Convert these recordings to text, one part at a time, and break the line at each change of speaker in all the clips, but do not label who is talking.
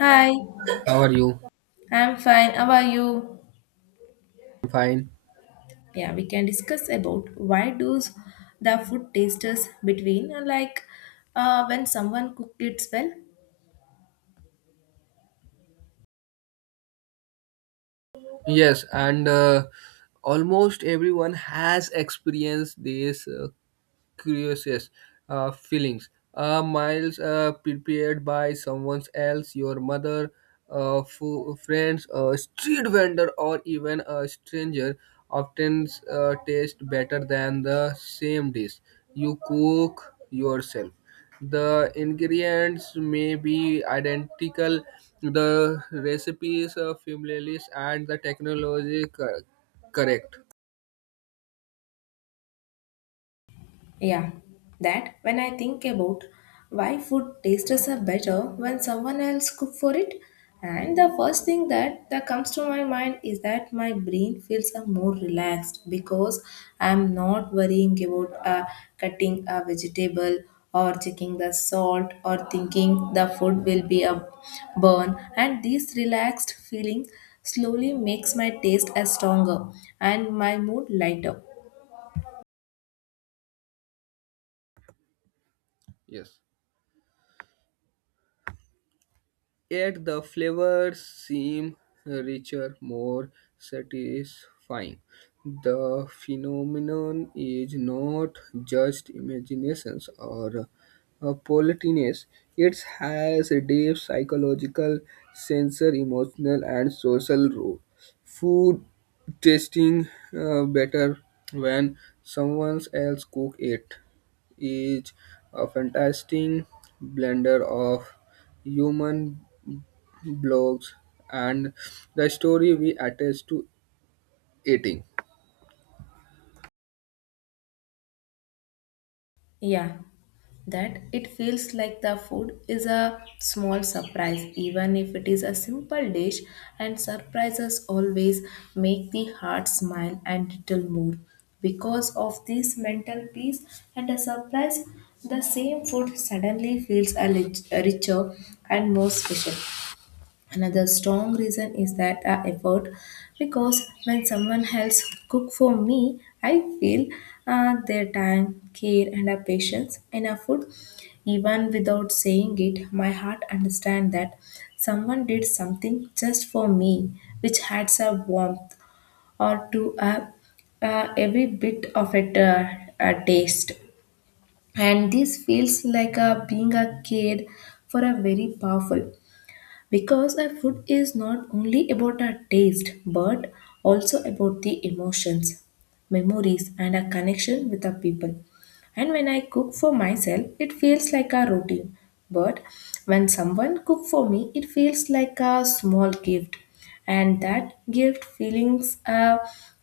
Hi,
How are you?
I'm fine. How are you?
I'm fine.
Yeah, we can discuss about why does the food tastes between like when someone cooked it well.
Yes, and almost everyone has experienced this curious feelings. A meals prepared by someone else, your mother, friends, a street vendor, or even a stranger, often taste better than the same dish you cook yourself. The ingredients may be identical, the recipes are familiar, and the technology correct.
Yeah, that when I think about why food tastes are better when someone else cook for it, and the first thing that comes to my mind is that my brain feels a more relaxed because I'm not worrying about cutting a vegetable or checking the salt or thinking the food will be a burn, and this relaxed feeling slowly makes my taste as stronger and my mood lighter.
Yes. Yet the flavors seem richer, more satisfying. The phenomenon is not just imaginations or politeness. It has a deep psychological, sensory, emotional, and social role. Food tasting better when someone else cook it is a fantastic blender of human blogs and the story we attach to eating.
Yeah, that it feels like the food is a small surprise even if it is a simple dish, and surprises always make the heart smile and little more because of this mental peace and a surprise the same food suddenly feels a richer and more special. Another strong reason is that effort, because when someone else cook for me, I feel their time, care, and patience in a food. Even without saying it, my heart understand that someone did something just for me, which adds a warmth or to a every bit of it a taste, and this feels like a being a kid for a very powerful because a food is not only about our taste but also about the emotions, memories, and our connection with our people. And when I cook for myself, it feels like a routine. But when someone cooks for me, it feels like a small gift. And that gift feelings a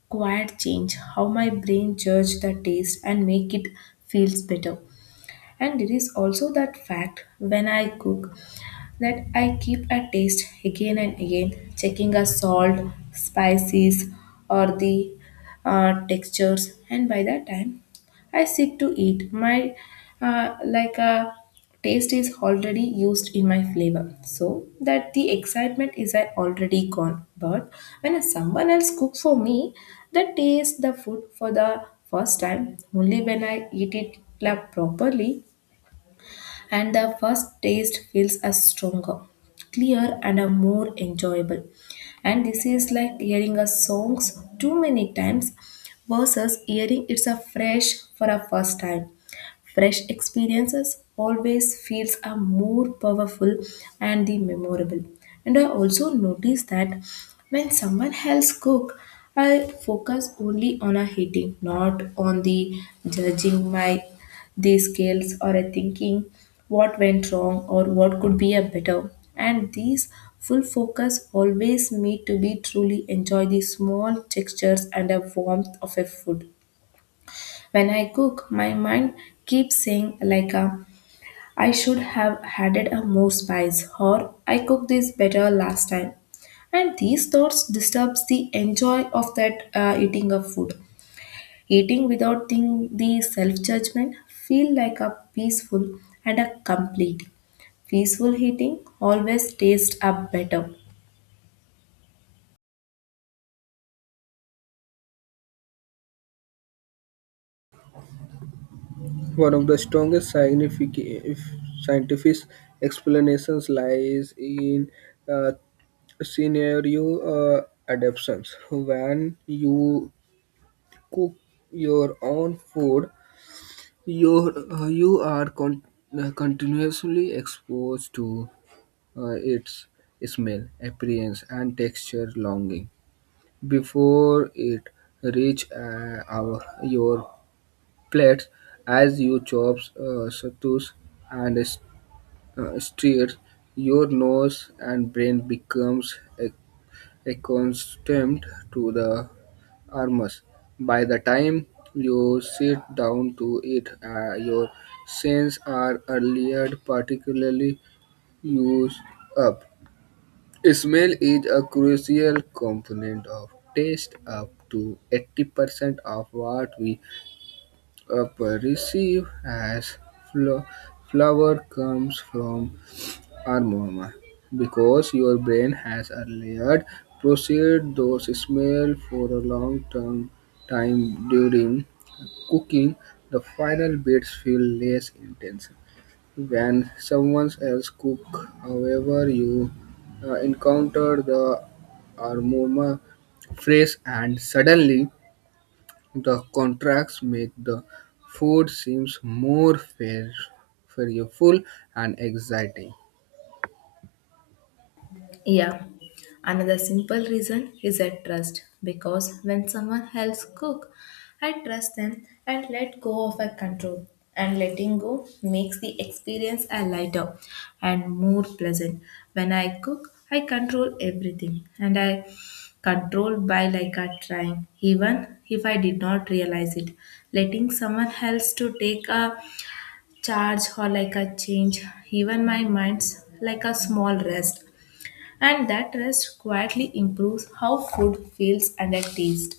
quiet change how my brain judge the taste and make it feels better. And there is also that fact when I cook, that I keep a taste again and again, checking a salt, spices, or the textures. And by that time, I sit to eat. My like a taste is already used in my flavor, so that the excitement is already gone. But when someone else cooks for me, the taste the food for the first time only when I eat it like, properly, and the first taste feels a stronger, clear, and a more enjoyable. And this is like hearing a songs too many times versus hearing it's a fresh for a first time. Fresh experiences always feels are more powerful and the memorable. And I also notice that when someone else cook, I focus only on a heating, not on the judging my the skills or a thinking what went wrong or what could be a better. And these full focus always me to be truly enjoy the small textures and the warmth of a food. When I cook, my mind keeps saying like a, I should have added a more spice or I cooked this better last time. And these thoughts disturbs the enjoy of that eating of food. Eating without think the self judgment feel like a peaceful and a complete. Peaceful eating always tastes up better.
One of the strongest scientific explanations lies in uh, scenario adaptations. When you cook your own food, you are continuously exposed to its smell, appearance, and texture longing before it reach our your plate. As you chop satus and stir, your nose and brain becomes accustomed to the aromas. By the time you sit down to eat, your senses are earlier particularly used up. Smell is a crucial component of taste. Up to 80% of what we perceive as flo- flavor comes from aroma. Because your brain has a layered processed those smell for a long term time during cooking, the final bits feel less intense. When someone else cooks, however, you encounter the aroma phrase and suddenly the contracts make the food seems more fair, flavorful and exciting.
Yeah. Another simple reason is at trust because when someone else cook, I trust them and let go of a control. And letting go makes the experience a lighter and more pleasant. When I cook, I control everything and I control by like a trying, even if I did not realize it. Letting someone else to take a charge or like a change, even my mind's like a small rest, and that rest quietly improves how food feels and a taste.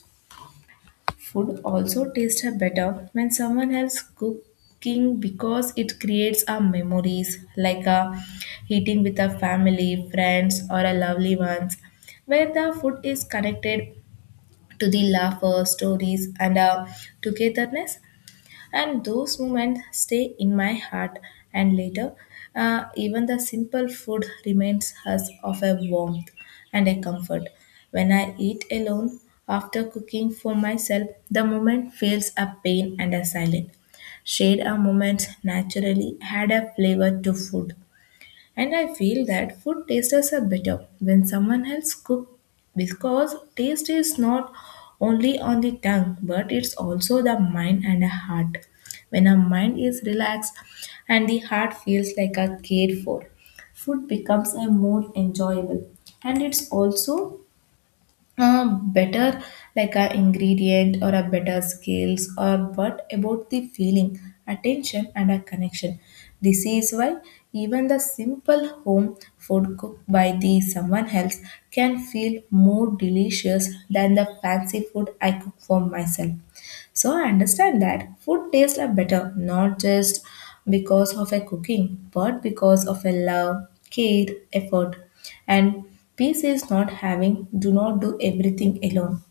Food also tastes better when someone else cooking because it creates our memories like a eating with a family, friends or a lovely ones where the food is connected to the laughter, stories and togetherness, and those moments stay in my heart and later even the simple food reminds us of a warmth and a comfort. When I eat alone after cooking for myself, the moment feels a pain and a silent. Shared our moments naturally had a flavor to food, and I feel that food tasters are better when someone else cooks because taste is not only on the tongue but it's also the mind and the heart. When our mind is relaxed and the heart feels like a cared for, food becomes a more enjoyable, and it's also uh, better like a ingredient or a better skills or what about the feeling attention and a connection. This is why even the simple home food cooked by the someone else can feel more delicious than the fancy food I cook for myself. So I understand that food tastes are better not just because of a cooking, but because of a love, care, effort, and peace is not having. Do not do everything alone.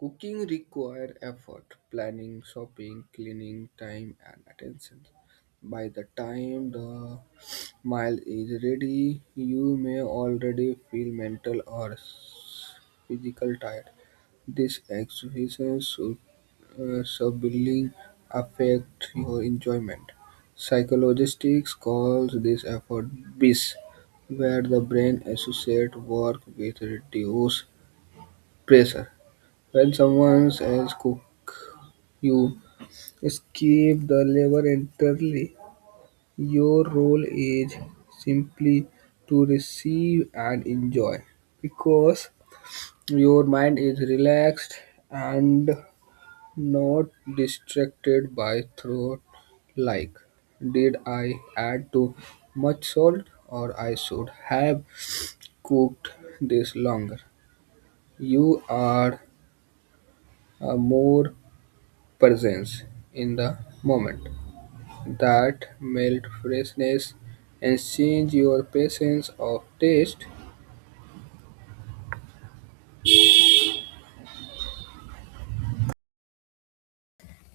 Cooking requires effort, planning, shopping, cleaning, time and attention. By the time the meal is ready, you may already feel mental or physical tired. This exhibitions should severely affect your enjoyment. Psychologists call this effort BIS, where the brain associates work with reduced pressure. When someone says cook, you skip the labor entirely. Your role is simply to receive and enjoy because your mind is relaxed and not distracted by thought like, did I add too much salt, or I should have cooked this longer? You are a more presence in the moment that melt freshness and change your patience of taste.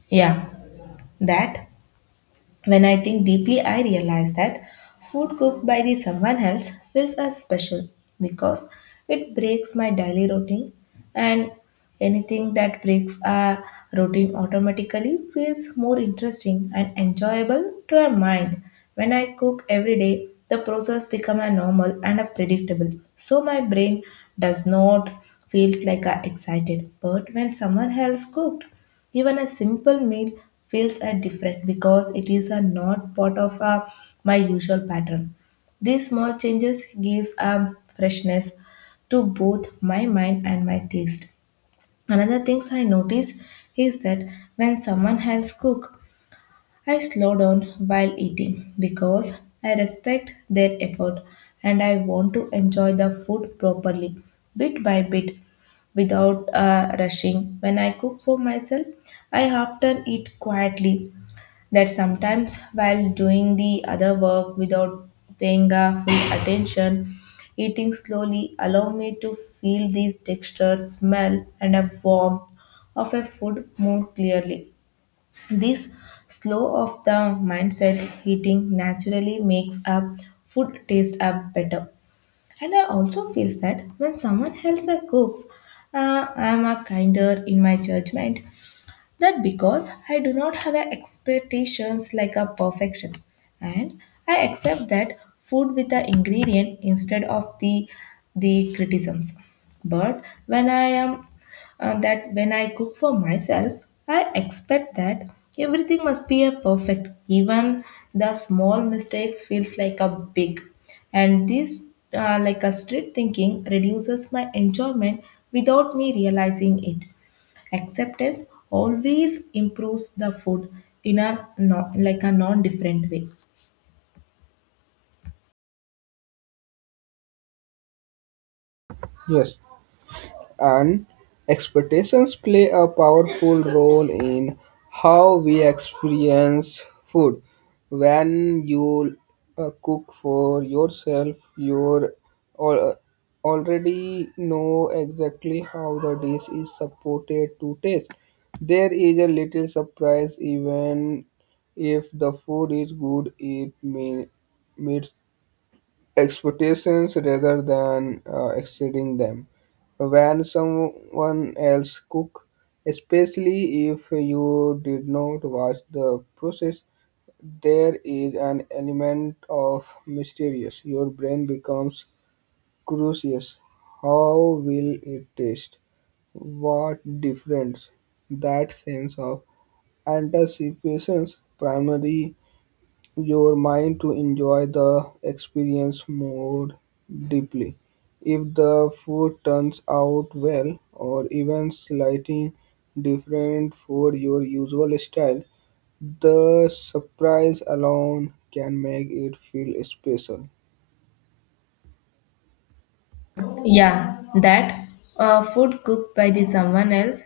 Yeah, that. When I think deeply, I realize that food cooked by the someone else feels as special because it breaks my daily routine, and anything that breaks a routine automatically feels more interesting and enjoyable to our mind. When I cook every day, the process becomes a normal and a predictable. So my brain does not feels like I excited. But when someone else cooked, even a simple meal feels a different because it is a not part of my usual pattern. These small changes gives a freshness to both my mind and my taste. Another things I notice is that when someone else cook, I slow down while eating because I respect their effort and I want to enjoy the food properly, bit by bit, without rushing. When I cook for myself, I often eat quietly, that sometimes while doing the other work without paying a full attention. Eating slowly allow me to feel the texture, smell, and a warmth of a food more clearly. This slow of the mindset heating naturally makes up food taste up better. And I also feel that when someone else cooks, I am a kinder in my judgment. That because I do not have a expectations like a perfection, and I accept that food with the ingredient instead of the criticisms. But when I am that when I cook for myself, I expect that everything must be a perfect. Even the small mistakes feels like a big, and this like a strict thinking reduces my enjoyment without me realizing it. Acceptance always improves the food in a non, like a non-different way.
Yes, and expectations play a powerful role in how we experience food. When you cook for yourself, you al- uh, already know exactly how the dish is supported to taste. There is a little surprise even if the food is good, it may meets expectations rather than exceeding them. When someone else cook, especially if you did not watch the process, there is an element of mysterious. Your brain becomes curious. How will it taste? What difference? That sense of anticipation, primary your mind to enjoy the experience more deeply. If the food turns out well or even slightly different for your usual style, the surprise alone can make it feel special.
Yeah, that food cooked by the someone else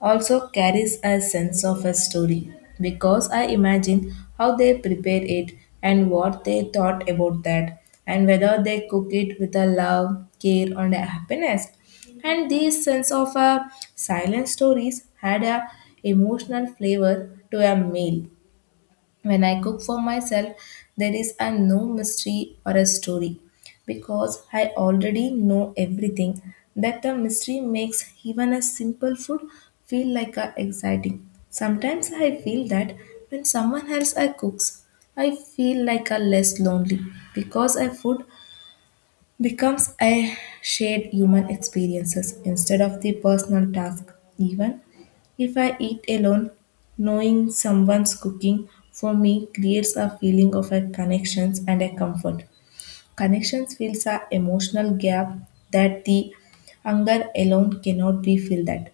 also carries a sense of a story because I imagine how they prepare it and what they thought about that and whether they cook it with a love, care, and a happiness. And these sense of silent stories had a emotional flavor to a meal. When I cook for myself, there is a no mystery or a story because I already know everything. That the mystery makes even a simple food feel like a exciting. Sometimes I feel that when someone else I cooks, I feel like a less lonely because I food becomes a shared human experiences instead of the personal task. Even if I eat alone, knowing someone's cooking for me creates a feeling of a connections and a comfort. Connections fills a emotional gap that the hunger alone cannot be filled that,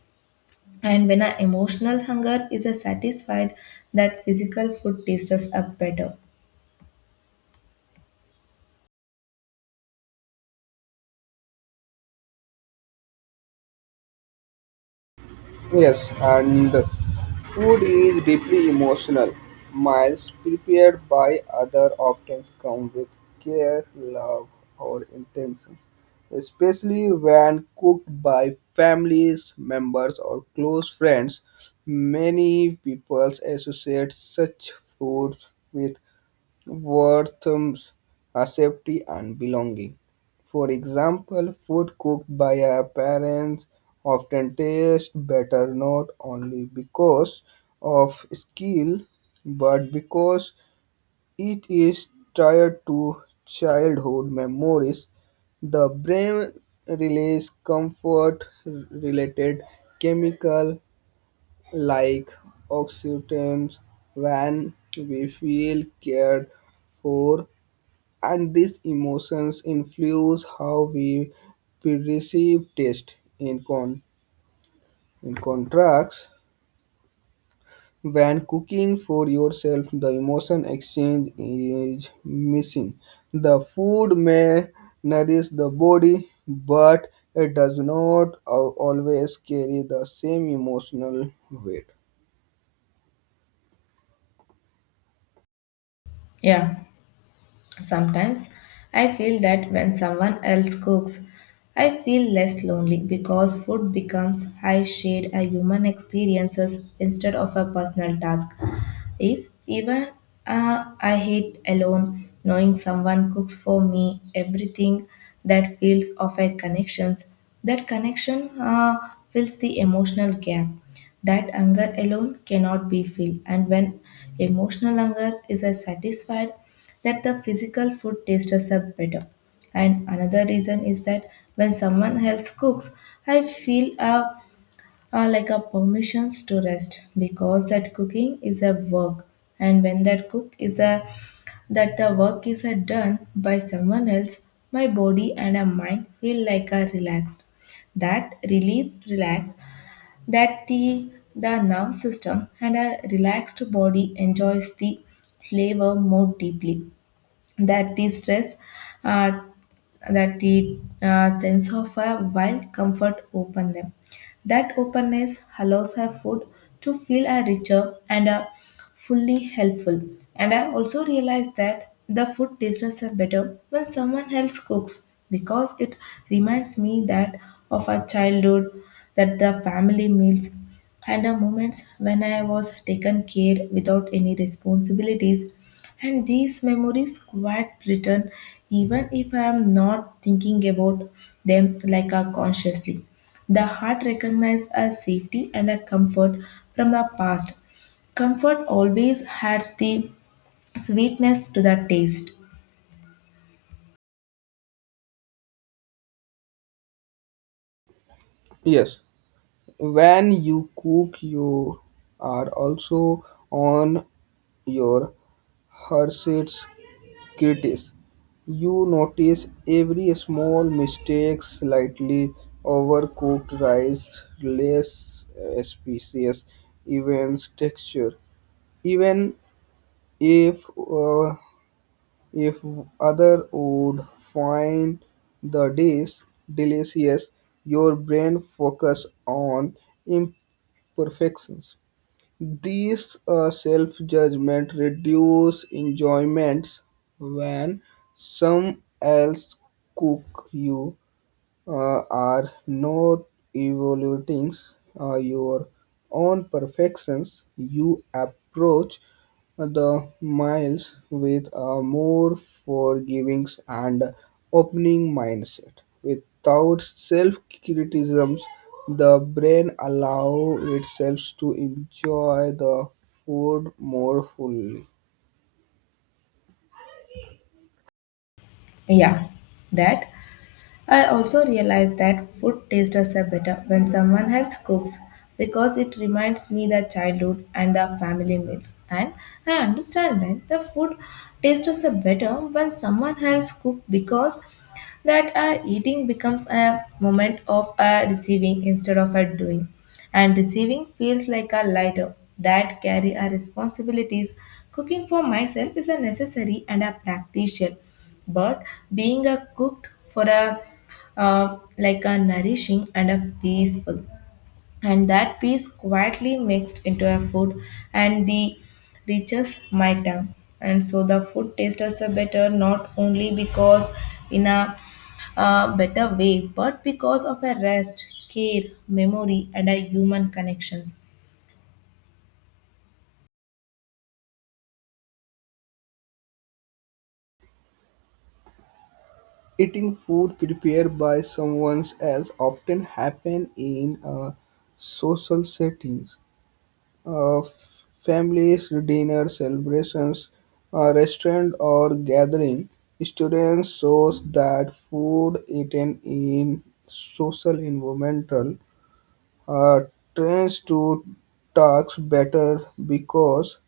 and when our emotional hunger is a satisfied, that physical food tastes us up better.
Yes, and food is deeply emotional. Meals prepared by others often come with care, love, or intentions, especially when cooked by families, members, or close friends. Many people associate such food with worth are safety and belonging. For example, food cooked by our parents often tastes better not only because of skill but because it is tied to childhood memories. The brain releases comfort related chemical like oxytocin when we feel cared for and these emotions influence how we perceive taste. In contrast, when cooking for yourself, the emotion exchange is missing. The food may nourish the body, but it does not always carry the same emotional weight.
Yeah. Sometimes I feel that when someone else cooks, I feel less lonely because food becomes I shared a human experiences instead of a personal task. If even I hate alone, knowing someone cooks for me everything, that feels of a connections, that connection fills the emotional gap that hunger alone cannot be filled, and when emotional hunger is satisfied, that the physical food tastes up better. And another reason is that when someone else cooks, I feel a like a permissions to rest because that cooking is a work, and when that cook is a that the work is a done by someone else, my body and a mind feel like a relaxed. That relief relax that the nerve system and a relaxed body enjoys the flavor more deeply, that the stress uh, that the sense of a wild comfort open them, that openness allows her food to feel a richer and a fully helpful. And I also realized that the food tastes are better when someone else cooks because it reminds me that of our childhood, that the family meals and the moments when I was taken care without any responsibilities. And these memories quite return even if I am not thinking about them like a consciously. The heart recognizes a safety and a comfort from the past. Comfort always adds the sweetness to the taste.
Yes. When you cook you are also on your horse's critics. You notice every small mistake, slightly overcooked rice, less species, events texture, even if uh, if other would find the dish delicious, your brain focus on perfections. These self-judgment reduce enjoyments. When some else cook you uh, are not evaluating your own perfections, you approach the miles with a more forgiving and opening mindset. Without self-criticisms, the brain allows itself to enjoy the food more fully.
Yeah, that. I also realize that food tastes are better when someone else cooks because it reminds me the childhood and the family meals. And I understand that the food tastes are better when someone else cooks because that eating becomes a moment of receiving instead of a doing. And receiving feels like a lighter that carry our responsibilities. Cooking for myself is a necessary and a practical, but being a cooked for a like a nourishing and a peaceful, and that peace quietly mixed into a food and the reaches my tongue. And so the food tastes us a better not only because in a better way but because of a rest care memory and a human connections.
Eating food prepared by someone else often happen in social settings, families, dinner, celebrations, restaurant or gathering. Students shows that food eaten in social environmental uh, trains to talks better because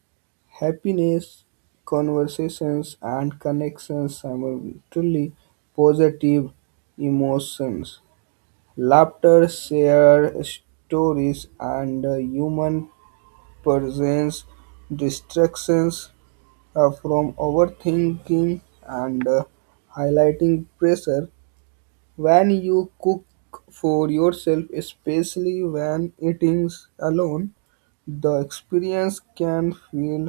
happiness, conversations, and connections simultaneously positive emotions, laughter, share stories, and human presence, distractions from overthinking and highlighting pressure. When you cook for yourself, especially when eating alone, the experience can feel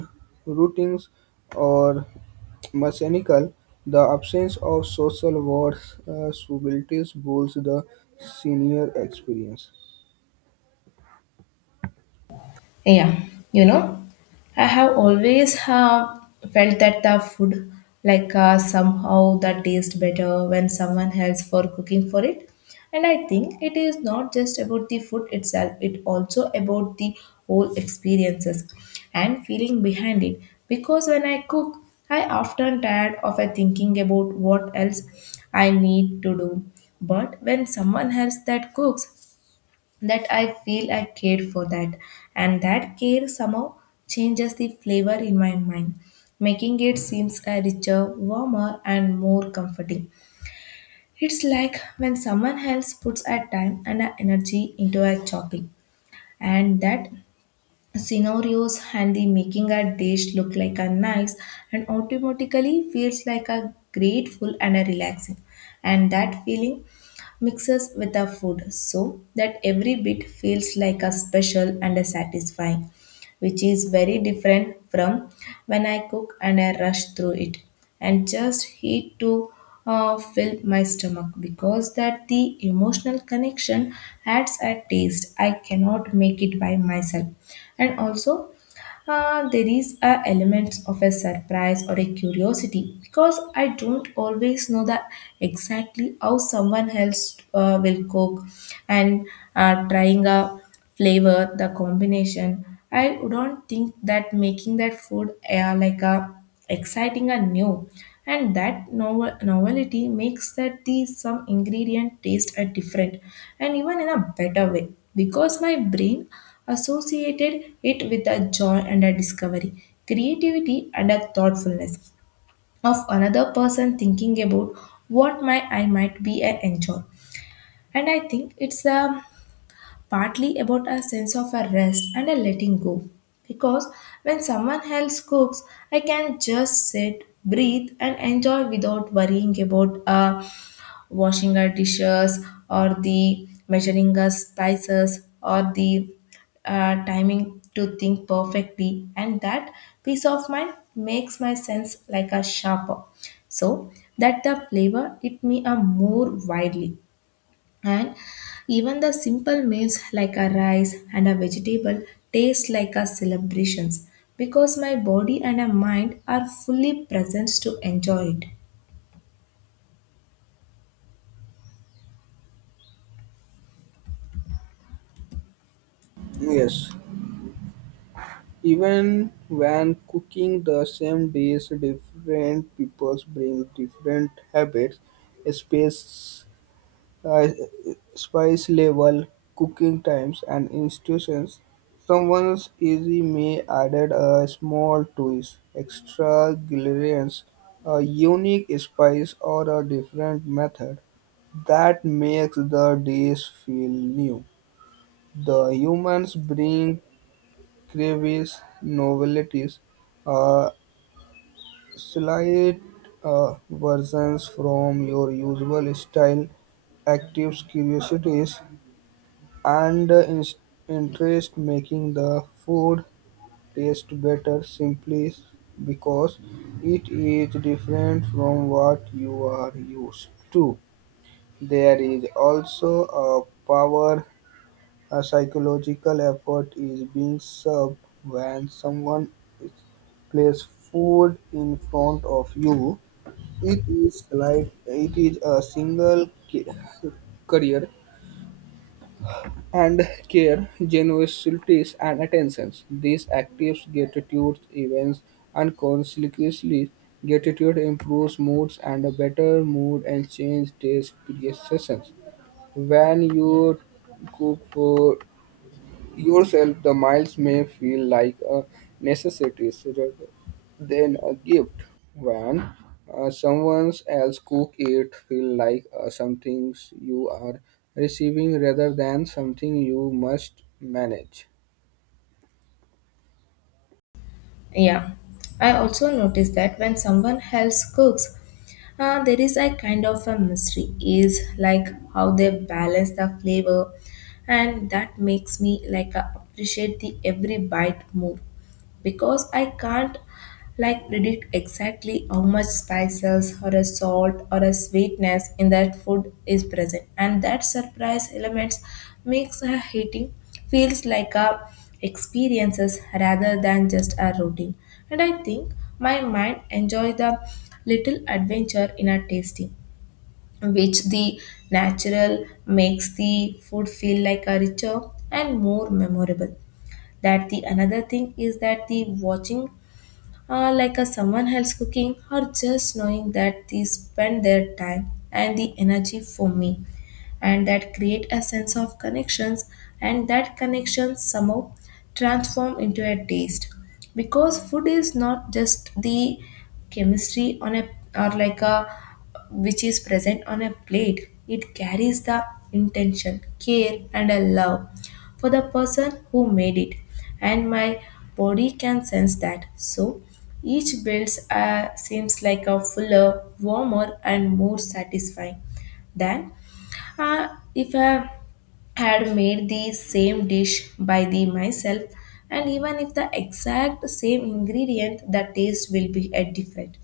routine or mechanical. The absence of social words, subtleties boosts the senior experience.
Yeah, you know, I have always have felt that the food, like somehow that tastes better when someone else for cooking for it. And I think it is not just about the food itself; it also about the whole experiences and feeling behind it. Because when I cook, I often tired of thinking about what else I need to do. But when someone else that cooks, that I feel I cared for that. And that care somehow changes the flavor in my mind, making it seems a richer, warmer, and more comforting. It's like when someone else puts a time and a energy into a chopping, and that scenarios and the making a dish look like a nice and automatically feels like a grateful and a relaxing, and that feeling mixes with the food so that every bit feels like a special and a satisfying, which is very different from when I cook and I rush through it and just heat to fill my stomach, because that the emotional connection adds a taste I cannot make it by myself. And also, there is a element of a surprise or a curiosity because I don't always know that exactly how someone else will cook and trying a flavor, the combination. I do not think that making that food like a exciting and new, and that novelty makes that the some ingredient taste are different and even in a better way, because my brain associated it with a joy and a discovery, creativity and a thoughtfulness of another person thinking about what my I might be a enjoy. And I think it's a partly about a sense of a rest and a letting go. Because when someone else cooks, I can just sit, breathe, and enjoy without worrying about washing our dishes or the measuring our spices or the timing to think perfectly. And that peace of mind makes my sense like a sharper. So that the flavor it me a more widely, and even the simple meals like a rice and a vegetable taste like a celebrations because my body and a mind are fully present to enjoy it.
Yes, even when cooking the same dish, different peoples bring different habits, space uh, spice level, cooking times, and institutions. Someone's easy may added a small twist, extra ingredients, a unique spice, or a different method that makes the dish feel new. The humans bring crevices, novelties, uh, slight versions from your usual style actives curiosities and interest making the food taste better simply because it is different from what you are used to. There is also a power, a psychological effort is being served when someone is place food in front of you. It is like it is a career and care, generosity, and attentions. These active gratitude events unconsciously gratitude improves moods and a better mood and change taste perceptions. When you cook for yourself, the miles may feel like a necessity rather than a gift. When someone else cook it, feel like something you are receiving rather than something you must manage.
Yeah, I also notice that when someone else cooks, there is a kind of a mystery is like how they balance the flavor, and that makes me like appreciate the every bite more because I can't like predict exactly how much spices or a salt or a sweetness in that food is present. And that surprise elements makes a eating feels like a experiences rather than just a routine. And I think my mind enjoy the little adventure in a tasting, which the natural makes the food feel like a richer and more memorable. That the another thing is that the watching like a someone else cooking or just knowing that they spend their time and the energy for me, and that create a sense of connections, and that connection somehow transform into a taste. Because food is not just the chemistry on a or like a which is present on a plate, it carries the intention care and a love for the person who made it, and my body can sense that, so each build seems like a fuller warmer and more satisfying than uh, if I had made the same dish by the myself. And even if the exact same ingredient the taste will be different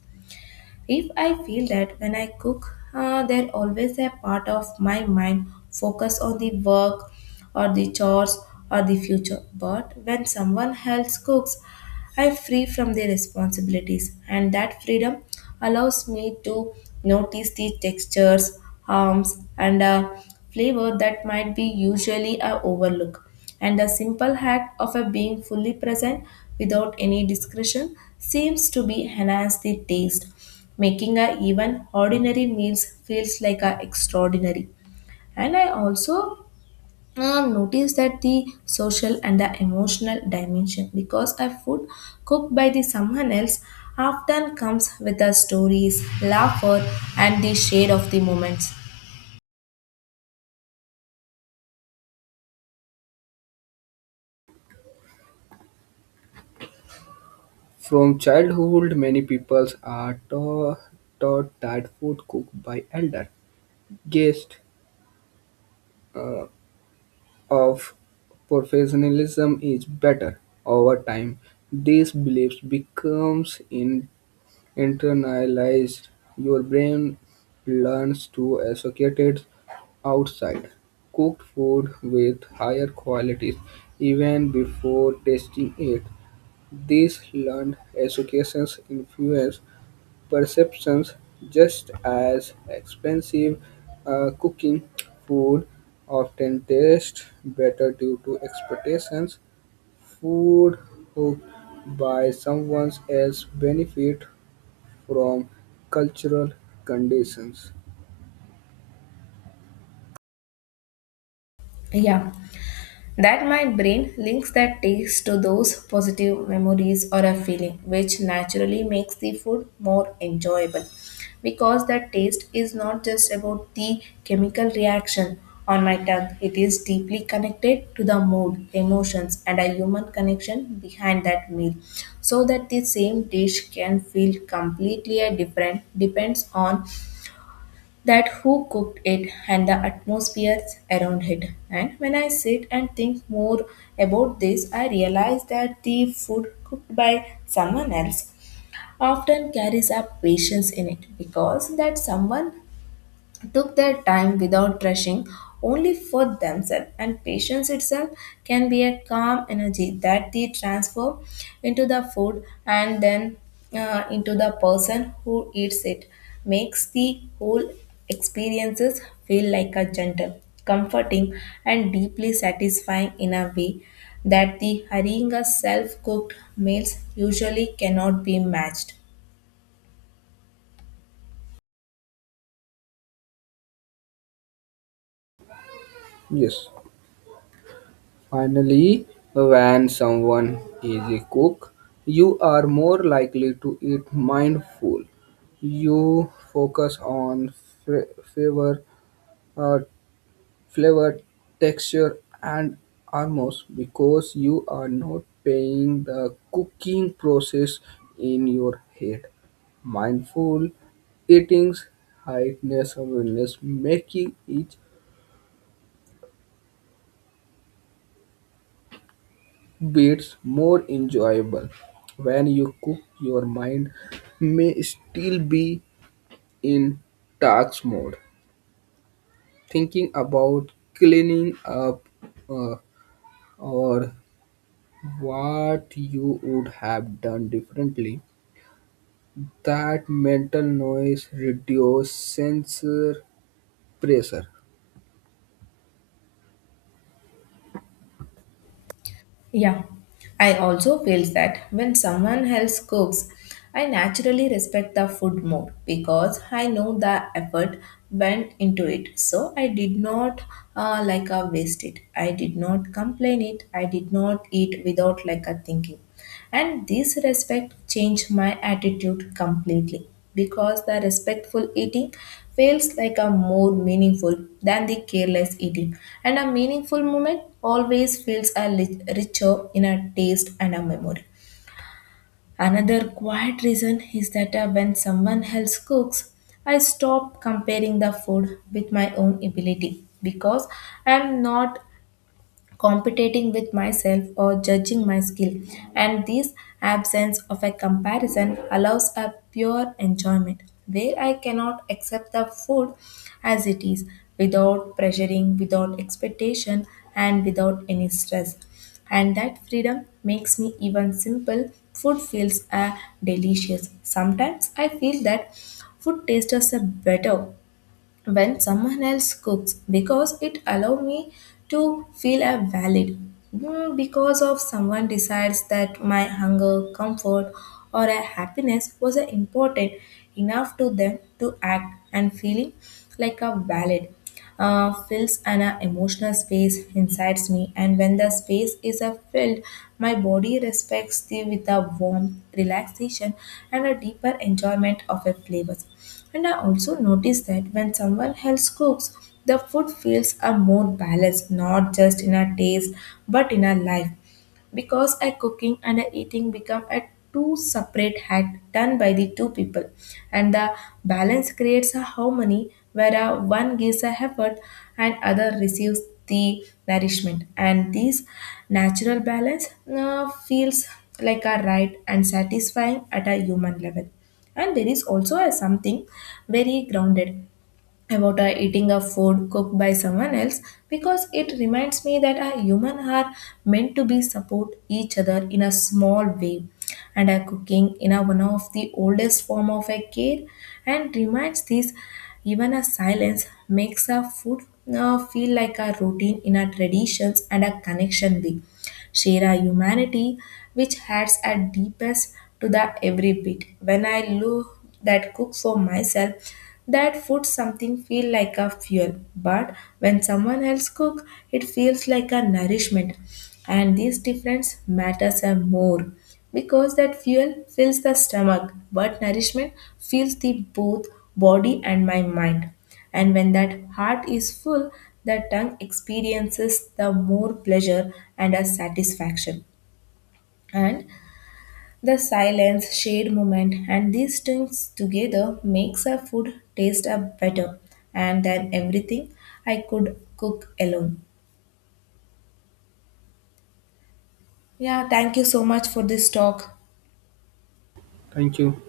if I feel that when I cook, there always a part of my mind focus on the work or the chores or the future. But when someone else cooks, I'm free from their responsibilities, and that freedom allows me to notice the textures, harms, and flavor that might be usually I overlook. And the simple act of a being fully present without any discretion seems to be enhance the taste, making a even ordinary meals feels like a extraordinary. And I also notice that the social and the emotional dimension, because a food cooked by the someone else often comes with the stories laughter and the shade of the moments.
From childhood, many people are taught that food cooked by elder guest uh, of professionalism is better. Over time, these beliefs becomes in internalized. Your brain learns to associate it outside cooked food with higher qualities even before tasting it. These learned associations influence perceptions just as expensive cooking food often tastes better due to expectations. Food cooked by someone else benefit from cultural conditions.
Yeah, that my brain links that taste to those positive memories or a feeling, which naturally makes the food more enjoyable. Because that taste is not just about the chemical reaction on my tongue, it is deeply connected to the mood, emotions, and a human connection behind that meal. So that the same dish can feel completely a different depends on that who cooked it and the atmospheres around it. And when I sit and think more about this, I realize that the food cooked by someone else often carries a patience in it, because that someone took their time without rushing only for themselves, and patience itself can be a calm energy that they transform into the food and then into the person who eats it makes the whole experiences feel like a gentle, comforting, and deeply satisfying in a way that the hurrying self cooked meals usually cannot be matched.
Yes. Finally, when someone is a cook, you are more likely to eat mindful. You focus on fla- flavor, uh, flavor, texture, and aromas because you are not paying the cooking process in your head. Mindful eating's heightness awareness making each beats more enjoyable. When you cook your mind may still be in task mode thinking about cleaning up uh, or what you would have done differently. That mental noise reduce sensor pressure.
Yeah, I also feel that when someone else cooks, I naturally respect the food more because I know the effort went into it. So I did not like waste it. I did not complain it. I did not eat without like a thinking, and this respect changed my attitude completely, because the respectful eating feels like a more meaningful than the careless eating, and a meaningful moment always feels a richer in a taste and a memory. Another quiet reason is that when someone else cooks, I stop comparing the food with my own ability, because I am not competing with myself or judging my skill. And this absence of a comparison allows a pure enjoyment where I cannot accept the food as it is without pressuring, without expectation, and without any stress. And that freedom makes me even simple food feels delicious. Sometimes I feel that food tastes are better when someone else cooks because it allow me to feel a valid. Mm, because of someone decides that my hunger comfort or a happiness was a important enough to them to act, and feeling like a valid fills an emotional space inside me, and when the space is filled, my body respects the with a warmth relaxation and a deeper enjoyment of a flavors. And I also notice that when someone else cooks, the food feels a more balanced not just in a taste but in a life, because a cooking and a eating become a two separate act done by the two people, and the balance creates a harmony where a one gives a effort and other receives the nourishment. And this natural balance feels like a right and satisfying at a human level. And there is also a something very grounded about eating a food cooked by someone else, because it reminds me that a human are meant to be support each other in a small way, and a cooking in a one of the oldest form of a care, and reminds this even a silence makes a food feel like a routine in our traditions and a connection way, share our humanity, which adds a deepest to the every bit. When I look that cook for myself, that food something feel like a fuel, but when someone else cook, it feels like a nourishment. And this difference matters a more, because that fuel fills the stomach, but nourishment fills the both body and my mind. And when that heart is full, the tongue experiences the more pleasure and a satisfaction. And the silence, shade moment, and these things together makes a food taste a better and than everything I could cook alone. Yeah, thank you so much for this talk.
Thank you.